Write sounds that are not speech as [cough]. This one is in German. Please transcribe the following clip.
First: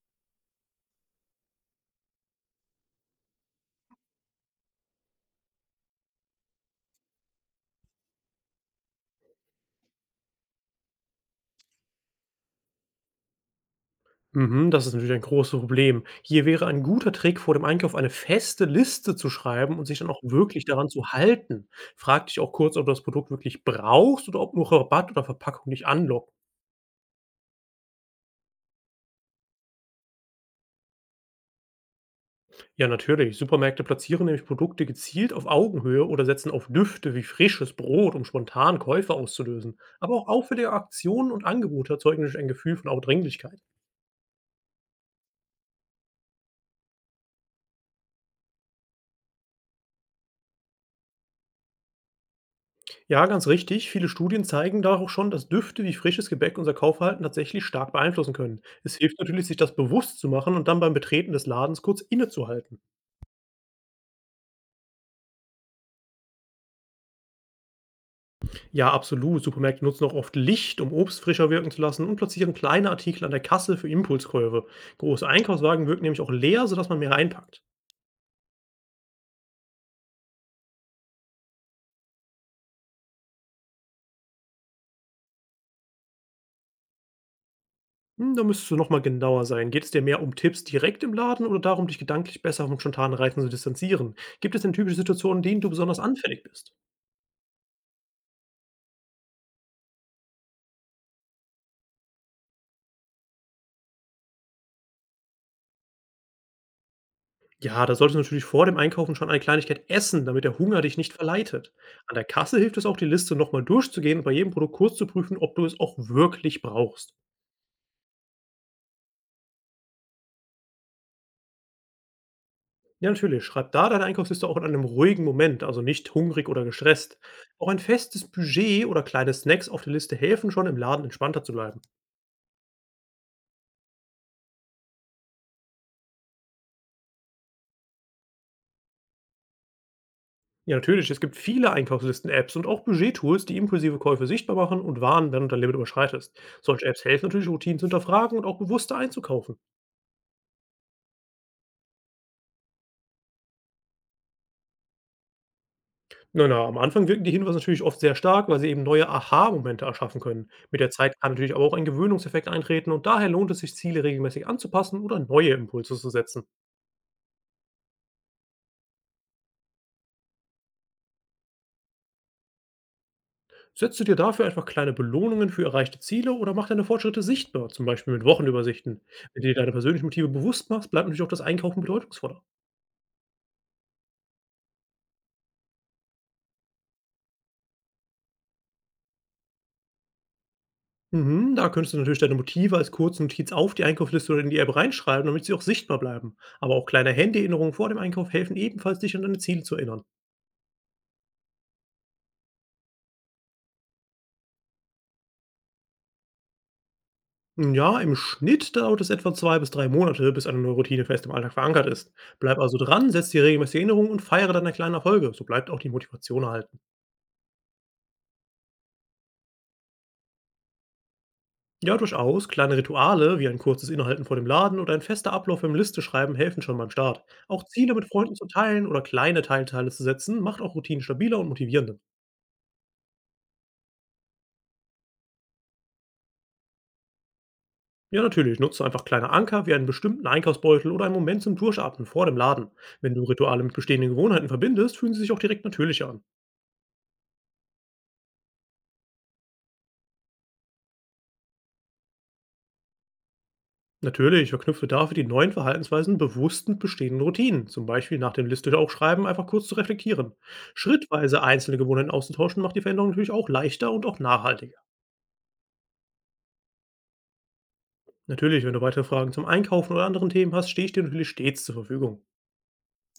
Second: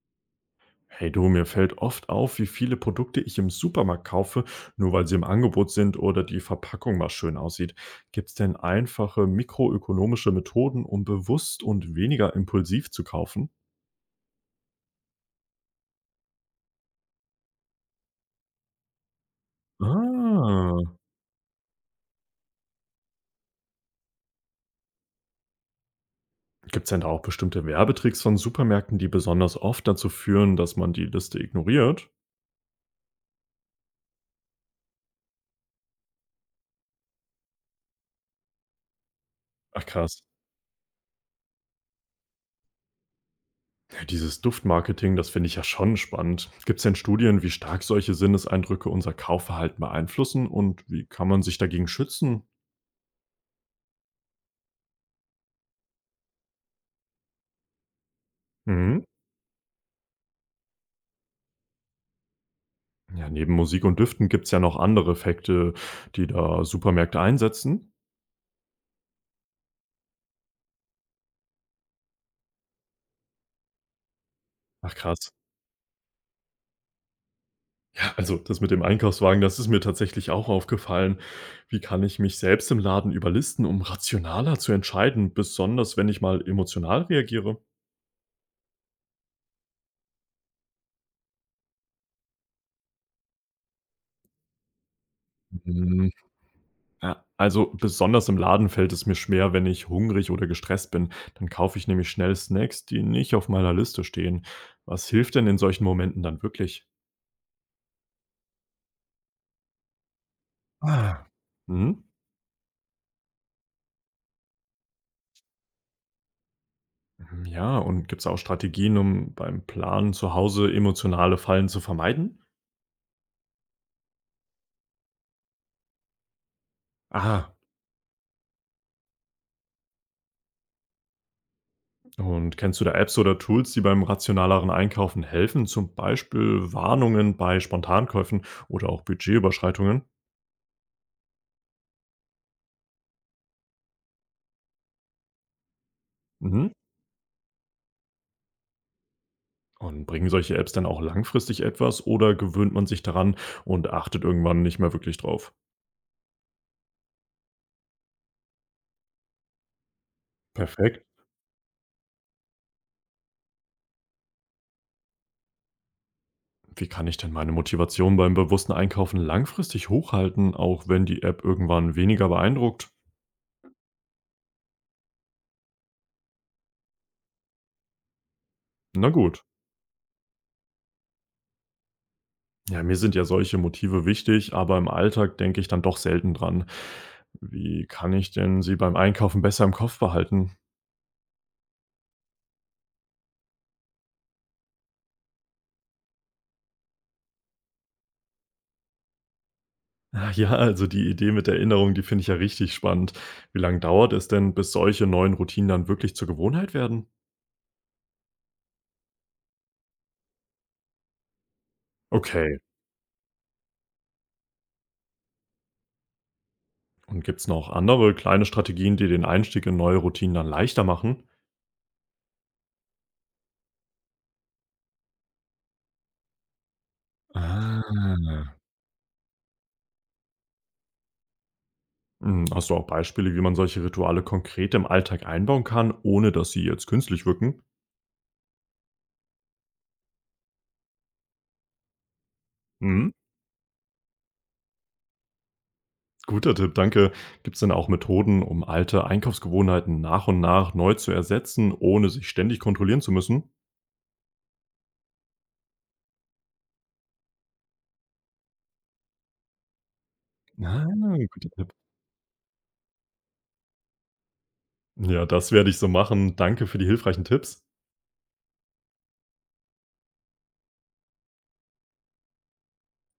Hey du, mir fällt oft auf, wie viele Produkte ich im Supermarkt kaufe, nur weil sie im Angebot sind oder die Verpackung mal schön aussieht. Gibt es denn einfache mikroökonomische Methoden, um bewusst und weniger impulsiv zu kaufen? Mhm, das ist natürlich ein großes Problem. Hier wäre ein guter Trick, vor dem Einkauf eine feste Liste zu schreiben und sich dann auch wirklich Ah, daran zu halten. Frag dich auch kurz, ob du das Produkt wirklich brauchst oder ob nur Rabatt oder Verpackung dich anlockt. gibt es denn da auch bestimmte Werbetricks von Supermärkten, die besonders oft dazu führen, dass man die Liste ignoriert? Ja, natürlich. Supermärkte platzieren nämlich Produkte gezielt auf Augenhöhe oder setzen auf Düfte wie frisches Brot, um spontan Käufe auszulösen. Ach Aber krass, auch auffällige Aktionen und Angebote erzeugen natürlich ein Gefühl von auch Dringlichkeit. ja, dieses Duftmarketing, das finde ich ja schon spannend. Gibt es denn Studien, wie stark solche Sinneseindrücke unser Kaufverhalten beeinflussen und wie kann man sich dagegen schützen? Ja, ganz richtig. Viele Studien zeigen da auch schon, dass Düfte wie frisches Gebäck unser Kaufverhalten tatsächlich stark beeinflussen können. Es Mhm. hilft natürlich, sich das bewusst zu machen und dann beim Betreten des Ladens kurz innezuhalten. Ja, neben Musik und Düften gibt's ja noch andere Effekte, die da Supermärkte einsetzen. Ja, absolut. Supermärkte nutzen auch oft Licht, um Obst frischer wirken zu lassen und platzieren kleine Artikel an der Kasse für Impulskäufe. Ach Große krass. Einkaufswagen wirken nämlich auch leer, sodass man mehr einpackt. Ja, also das mit dem Einkaufswagen, das ist mir tatsächlich auch aufgefallen. Wie kann ich mich selbst im Laden überlisten, um rationaler zu entscheiden, besonders wenn ich mal emotional reagiere? Hm, da müsstest du nochmal genauer sein. Geht es dir mehr um Tipps direkt im Laden oder darum, dich gedanklich besser vom spontanen Reizen zu distanzieren? Gibt es denn typische Situationen, in denen du besonders Mhm. anfällig bist? Ja, also besonders im Laden fällt es mir schwer, wenn ich hungrig oder gestresst bin. Dann kaufe ich nämlich schnell Snacks, die nicht auf meiner Liste stehen. Was hilft denn in solchen Momenten dann wirklich? Ja, da solltest du natürlich vor dem Einkaufen schon eine Kleinigkeit essen, damit der Hunger dich nicht Ah. verleitet. Mhm. An der Kasse hilft es auch, die Liste nochmal durchzugehen und bei jedem Produkt kurz zu prüfen, ob du es auch wirklich brauchst. Hm, ja, und gibt's auch Strategien, um beim Planen zu Hause emotionale Fallen zu vermeiden? Ja, natürlich, schreib da deine Einkaufsliste auch in einem ruhigen Moment, also nicht hungrig oder gestresst. Ah, Auch ein festes Budget oder kleine Snacks auf der Liste helfen schon, im Laden entspannter zu bleiben. und kennst du da Apps oder Tools, die beim rationaleren Einkaufen helfen? Zum Beispiel Warnungen bei Spontankäufen oder auch Budgetüberschreitungen? Ja, natürlich, es gibt viele Einkaufslisten-Apps und auch Budget-Tools, die impulsive Käufe sichtbar machen und warnen, wenn du dein Limit überschreitest. Mhm. Solche Apps helfen natürlich, Routinen zu hinterfragen und auch bewusster einzukaufen. Und bringen solche Apps dann auch langfristig etwas oder gewöhnt man sich daran und achtet irgendwann nicht mehr wirklich drauf? Na, na, am Anfang wirken die Hinweise natürlich oft sehr stark, weil sie eben neue Aha-Momente erschaffen können. Mit der Perfekt. Zeit kann natürlich aber auch ein Gewöhnungseffekt eintreten und daher lohnt es sich, Ziele regelmäßig anzupassen oder neue Impulse zu setzen. Wie kann ich denn meine Motivation beim bewussten Einkaufen langfristig hochhalten, auch wenn die App irgendwann weniger beeindruckt? Setzt du dir dafür einfach kleine Belohnungen für erreichte Ziele oder mach deine Fortschritte sichtbar, zum Beispiel mit Wochenübersichten. Na Wenn gut. du dir deine persönlichen Motive bewusst machst, bleibt natürlich auch das Einkaufen bedeutungsvoller. Ja, mir sind ja solche Motive wichtig, aber im Alltag denke ich dann doch selten dran. Wie kann ich denn sie beim Einkaufen besser im Kopf behalten? [laughs] Mhm, da könntest du natürlich deine Motive als kurze Notiz auf die Einkaufsliste oder in die App reinschreiben, damit sie auch sichtbar bleiben. Aber auch kleine Handy-Erinnerungen vor dem Einkauf helfen ebenfalls, dich an deine Ziele zu erinnern. Ah, ja, also die Idee mit der Erinnerung, die finde ich ja richtig spannend. Wie lange dauert es denn, bis solche neuen Routinen dann wirklich zur Gewohnheit werden? Hm, ja, im Schnitt dauert es etwa 2 bis 3 Monate, bis eine neue Routine fest im Alltag verankert ist. Bleib Okay, also dran, setz dir regelmäßige Erinnerungen und feiere deine kleinen Erfolge. So bleibt auch die Motivation erhalten. und gibt's noch andere kleine Strategien, die den Einstieg in neue Routinen dann leichter machen? Ja, durchaus. Kleine Rituale wie ein kurzes Innehalten vor dem Laden oder ein fester Ablauf im Listeschreiben helfen schon beim Start. Auch Ziele mit Freunden zu Ah. teilen oder kleine Teilteile zu setzen, macht auch Routinen stabiler und motivierender. Hm, hast du auch Beispiele, wie man solche Rituale konkret im Alltag einbauen kann, ohne dass sie jetzt künstlich wirken? Ja, natürlich, nutze einfach kleine Anker wie einen bestimmten Einkaufsbeutel oder einen Moment zum Durchatmen vor dem Laden. Hm? Wenn du Rituale mit bestehenden Gewohnheiten verbindest, fühlen sie sich auch direkt natürlicher an. Guter Tipp, danke. Gibt es denn auch Methoden, um alte Einkaufsgewohnheiten nach und nach neu zu ersetzen, ohne sich ständig kontrollieren zu müssen? Natürlich, verknüpfe dafür die neuen Verhaltensweisen bewusst mit bestehenden Routinen, zum Beispiel nach dem Liste auch einfach kurz zu reflektieren. Ah, Schrittweise guter Tipp. einzelne Gewohnheiten auszutauschen, macht die Veränderung natürlich auch leichter und auch nachhaltiger. Ja, das werde ich so machen. Danke für die hilfreichen Tipps. Natürlich, wenn du weitere Fragen zum Einkaufen oder anderen Themen hast, stehe ich dir natürlich stets zur Verfügung.